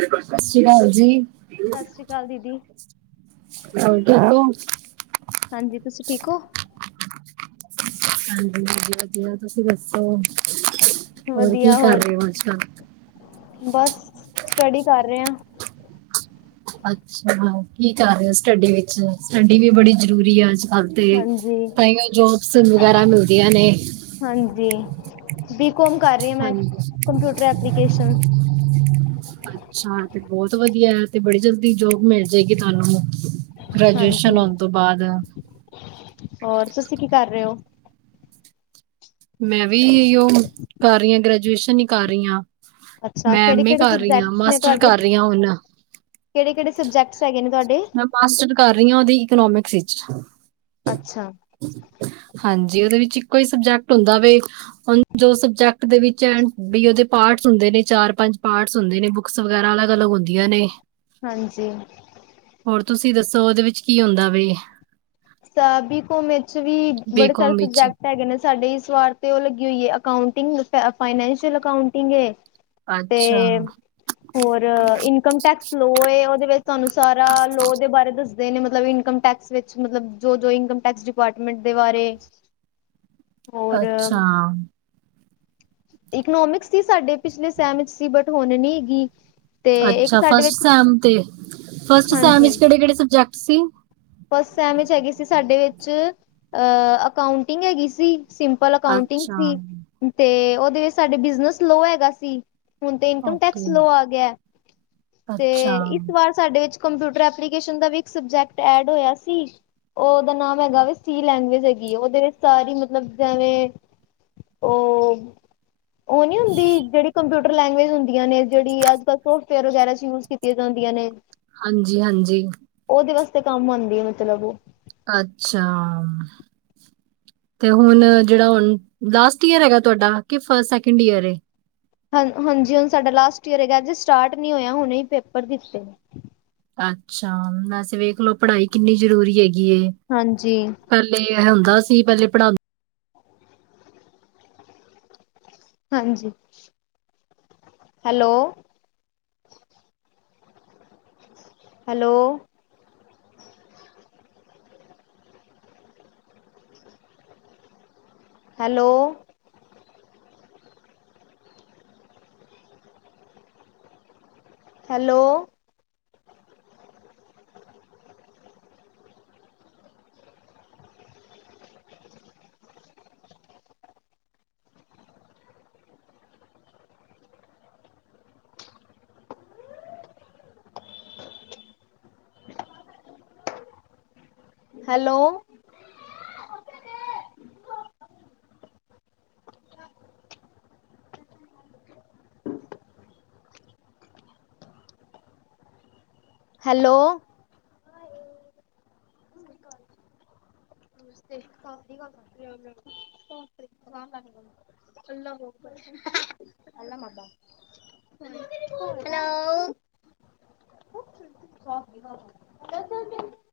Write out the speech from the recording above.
ਸਤਿ ਸ੍ਰੀ ਅਕਾਲ ਜੀ ਹੋਰ ਸਤਿ ਸ਼੍ਰੀ ਅਕਾਲ ਦੀਦੀ, ਠੀਕ ਹੋ। ਹਾਂਜੀ ਤੁਸੀਂ ਠੀਕ ਹੋ। ਹਾਂਜੀ ਵਧੀਆਧਆ ਤੁਸੀਂ ਦੱਸੋ। ਕੀ ਵਧੀਆ ਕਰ ਹੋਰ ਰਹੇ ਹੋ ਅੱਜ ਕੱਲ੍ਹ ਬਸ ਸਟੱਡੀ ਕਰ ਰਹੇ ਹੋ। ਅੱਛਾ ਕੀ ਕਰ ਰਹੇ ਹੋ ਸਟੱਡੀ ਵਿੱਚ ਸਟੱਡੀ ਵੀ ਬੜੀ ਜ਼ਰੂਰੀ ਆ ਅੱਜ ਕੱਲ੍ਹ। ਤੇ ਹਾਂਜੀ। ਤਾਂ ਉਹ ਜੋਬਸ ਵਗੈਰਾ ਮਿਲਦੀਆਂ ਨੇ। ਹਾਂਜੀ ਬੀ ਕੋੌਮ ਕਰ ਰਹੀ ਹ ਮੈਂ ਹਾਂਜੀ ਕੰਪਿਊਟਰ ਐਪਲੀਕੇਸ਼ਨ। [unintelligible] ਅੱਛਾ ਤੇ ਬਹੁਤ ਵਧੀਆ ਤੇ ਬੜੀ ਜਲਦੀ ਜੋਬ ਮਿਲ ਜਾਏਗੀ ਤੁਹਾਨੂੰ। ਹਾਂਜੀ ਗ੍ਰੈਜੂਏਸ਼ਨ ਹੋਣ ਤੋਂ ਬਾਅਦ। ਹੋਰ ਤੁਸੀਂ ਕੀ ਕਰ ਰਹੇ ਹੋ। ਮੈਂ ਵੀ ਉਹ ਕਰ ਰਹੀ ਹਾਂ ਗ੍ਰੈਜੂਏਸ਼ਨ ਹੀ ਕਰ ਰਹੀ ਹਾਂ। ਅੱਛਾ, ਮੈਂ ਐਮ ਏ ਕਿਹੜੇ-ਕਿਹੜੇ ਕਰ ਰਹੀ ਹਾਂ ਸਬਜੈਕਟਸ ਮਾਸਟਰ ਕਰ ਰਹੀ ਹਾਂ ਹੁਣ। ਕਿਹੜੇ -ਕਿਹੜੇ ਸਬਜੈਕਟ ਹੈਗੇ ਨੇ ਤੁਹਾਡੇ। ਮੈਂ ਮਾਸਟਰ ਕਰ ਰਹੀ ਹਾਂ ਉਹਦੀ ਇਕਨੋਮਿਕਸ ਵਿਚ। ਅੱਛਾ। ਹਾਂਜੀ ਉਹਦੇ ਵਿੱਚ ਇੱਕੋ ਹੀ ਸਬਜੈਕਟ ਹੁੰਦਾ ਵੇ। ਹੁ ਜੋ ਸਬਜੈਕਟ ਦੇ ਵਿੱਚ ਐ ਵੀ ਉਹਦੇ ਪਾਰਟਸ ਹੁੰਦੇ ਨੇ ਚਾਰ ਪੰਜ ਪਾਰਟਸ ਹੁੰਦੇ ਨੇ। ਬਕਸ ਵਗੈਰਾ ਅਲੱਗ ਅਲੱ ਹੁੰਦੀਆਂ ਨੇ। ਹਾਂਜੀ। ਹੋਰ ਤੁਸੀਂ ਦੱਸੋ ਉਹਦੇ ਵਿੱਚ ਕੀ ਹੁੰਦਾ ਵੇ। ਸਾਬੀ ਕਮੇ ਚ ਵੀ ਬੜੇ ਸਾਰੇ ਬੀਕੌਮ ਵਿੱਚ ਸਬਜੈਕਟ। ਹੈਗੇ ਨੇ ਸਾਡੇ ਸਵਾਰ ਤੇ ਉਹ ਲੱਗੀ ਹੋਈ ਹੈ ਅਕਾਉਂਟਿੰਗ ਫਾਈਨਸ਼ੀਅਲ ਅਕਾਉਂਟਿੰਗ। ਅੱਛਾ ਤੇ ਹੋਰ ਇਨਕਮ ਟੈਕਸ। ਲੋਅ ਉਹਦੇ ਵਿੱਚ ਤੁਹਾਨੂੰ ਸਾਰਾ ਲੋਅ ਦੇ ਬਾਰੇ ਦੱਸਦੇ ਨੇ ਮਤਲਬ ਇਨਕਮ ਟੈਕਸ ਵਿੱਚ। ਮਤਲਬ ਜੋ- ਜੋ ਇਨਕਮ ਟੈਕਸ ਡਿਪਾਰਟਮੈਂਟ ਦੇ ਬਾਰੇ। ਹੋਰ ਅੱਛਾ। ਇਕਨੋਮਿਕਸ ਸੀ ਸਾਡੇ ਪਿਛਲੇ ਸਹਿਮ ਸੀ ਬਟ ਹੁਣ ਨੀ ਹੈਗੀ। ਤੇ ਇੱਕ ਅੱਛਾ ਸਾਡੇ ਵਿੱਚ ਫਸਟੈਮ ਤੇ ਫਸਟਮ ਹਾਂਜੀ ਵਿਚ ਕਿਹੜੇ -ਕਿਹੜੇ ਸਬਜੈਕਟ ਸੀ। ਫਸਟ ਟਮ ਹੈਗੀ ਸੀ ਸਾਡੇ ਵਿੱਚ ਅ ਅਕਾਉਂਟਿੰਗ ਹੈਗੀ ਸੀ ਸਿੰਪਲ। ਪਲ ਕਾਊਂਟਿੰਗ ਅੱਛਾ ਸੀ। ਤੇ ਉਹਦੇ ਵਿੱਚ ਸਾਡੇ ਬਿਜਨਸ ਲੋਅ ਹੈਗਾ ਸੀ ਹੁਣ ਤੇ ਇਨਕਮ ਓਕੇ ਟੈਕਸ ਲੋਅ ਆ ਗਿਆ। ਤੇ ਅੱਛਾ ਇਸ ਵਾਰ ਸਾਡੇ ਵਿਚ ਕੰਪਿਊਟਰ ਐਪਲੀ ਦਾ ਵੀ ਇੱਕ ਸਬਜੈਕਟ ਐਡ ਹੋਇਆ ਸੀ। ਉਹ ਉਹਦਾ ਨਾਮ ਹੈਗਾ ਵੇ, ਸੀ ਲੈਂਗੁਏਜ ਹੈਗੀ ਆ ਉਹਦੇ ਵਿੱਚ ਸਾਰੀ ਮਤਲਬ ਜਿਵੇਂ ਉਹ ਉਹ ਨੀ ਹੁੰਦੀ ਜਿਹੜੀ ਕੰਪਿਊਟਰ ਲੈਂਗੁਏਜ ਹੁੰਦੀਆਂ ਨੇ, ਜਿਹੜੀ ਅੱਜ-ਕਲ ਸੋਫਟਵੇਅਰ ਵਗੈਰਾ ਚ ਯੂਜ ਕੀਤੀ। ਕੀਤੀਆਂ ਜਾਂਦੀਆਂ ਨੇ ਹਾਂਜੀ, ਹਾਂਜੀ ਉਹਦੇ ਵਾਸਤੇ ਕੰਮ ਆਉਂਦੀ ਹੈ ਮਤਲਬ ਉਹ ਅੱਛਾ। ਤੇ ਹੁਣ ਜਿਹੜਾ ਹੁਣ ਲਾਸਟ ਈਅਰ ਹੈਗਾ, ਤੁਹਾਡਾ ਕਿ ਫਸਟ ਸੈਕਿੰਡ ਈਅਰ ਏ, ਹਾਂ ਹਾਂਜੀ ਹੁਣ ਸਾਡਾ ਲਾਸਟ ਈਅਰ ਹੈਗਾ ਅਜੇ ਸਟਾਰਟ ਨਹੀਂ ਹੋਇਆ ਹੁਣੇ ਹੀ ਪੇਪਰ ਦਿੱਤੇ। ਅੱਛਾ ਵੈਸੇ ਵੇਖ ਲਓ ਪੜ੍ਹਾਈ ਕਿੰਨੀ ਜ਼ਰੂਰੀ ਹੈਗੀ ਹੈ। ਹਾਂਜੀ ਪਹਿਲੇ ਇਹ ਹੁੰਦਾ ਸੀ ਪਹਿਲੇ ਪੜ੍ਹਾਉਂ ਹਾਂਜੀ hello hello, hello hello hello hello ਨਮਸਤੇ [unintelligible] [unintelligible] ਹੈਲੋ [unintelligible]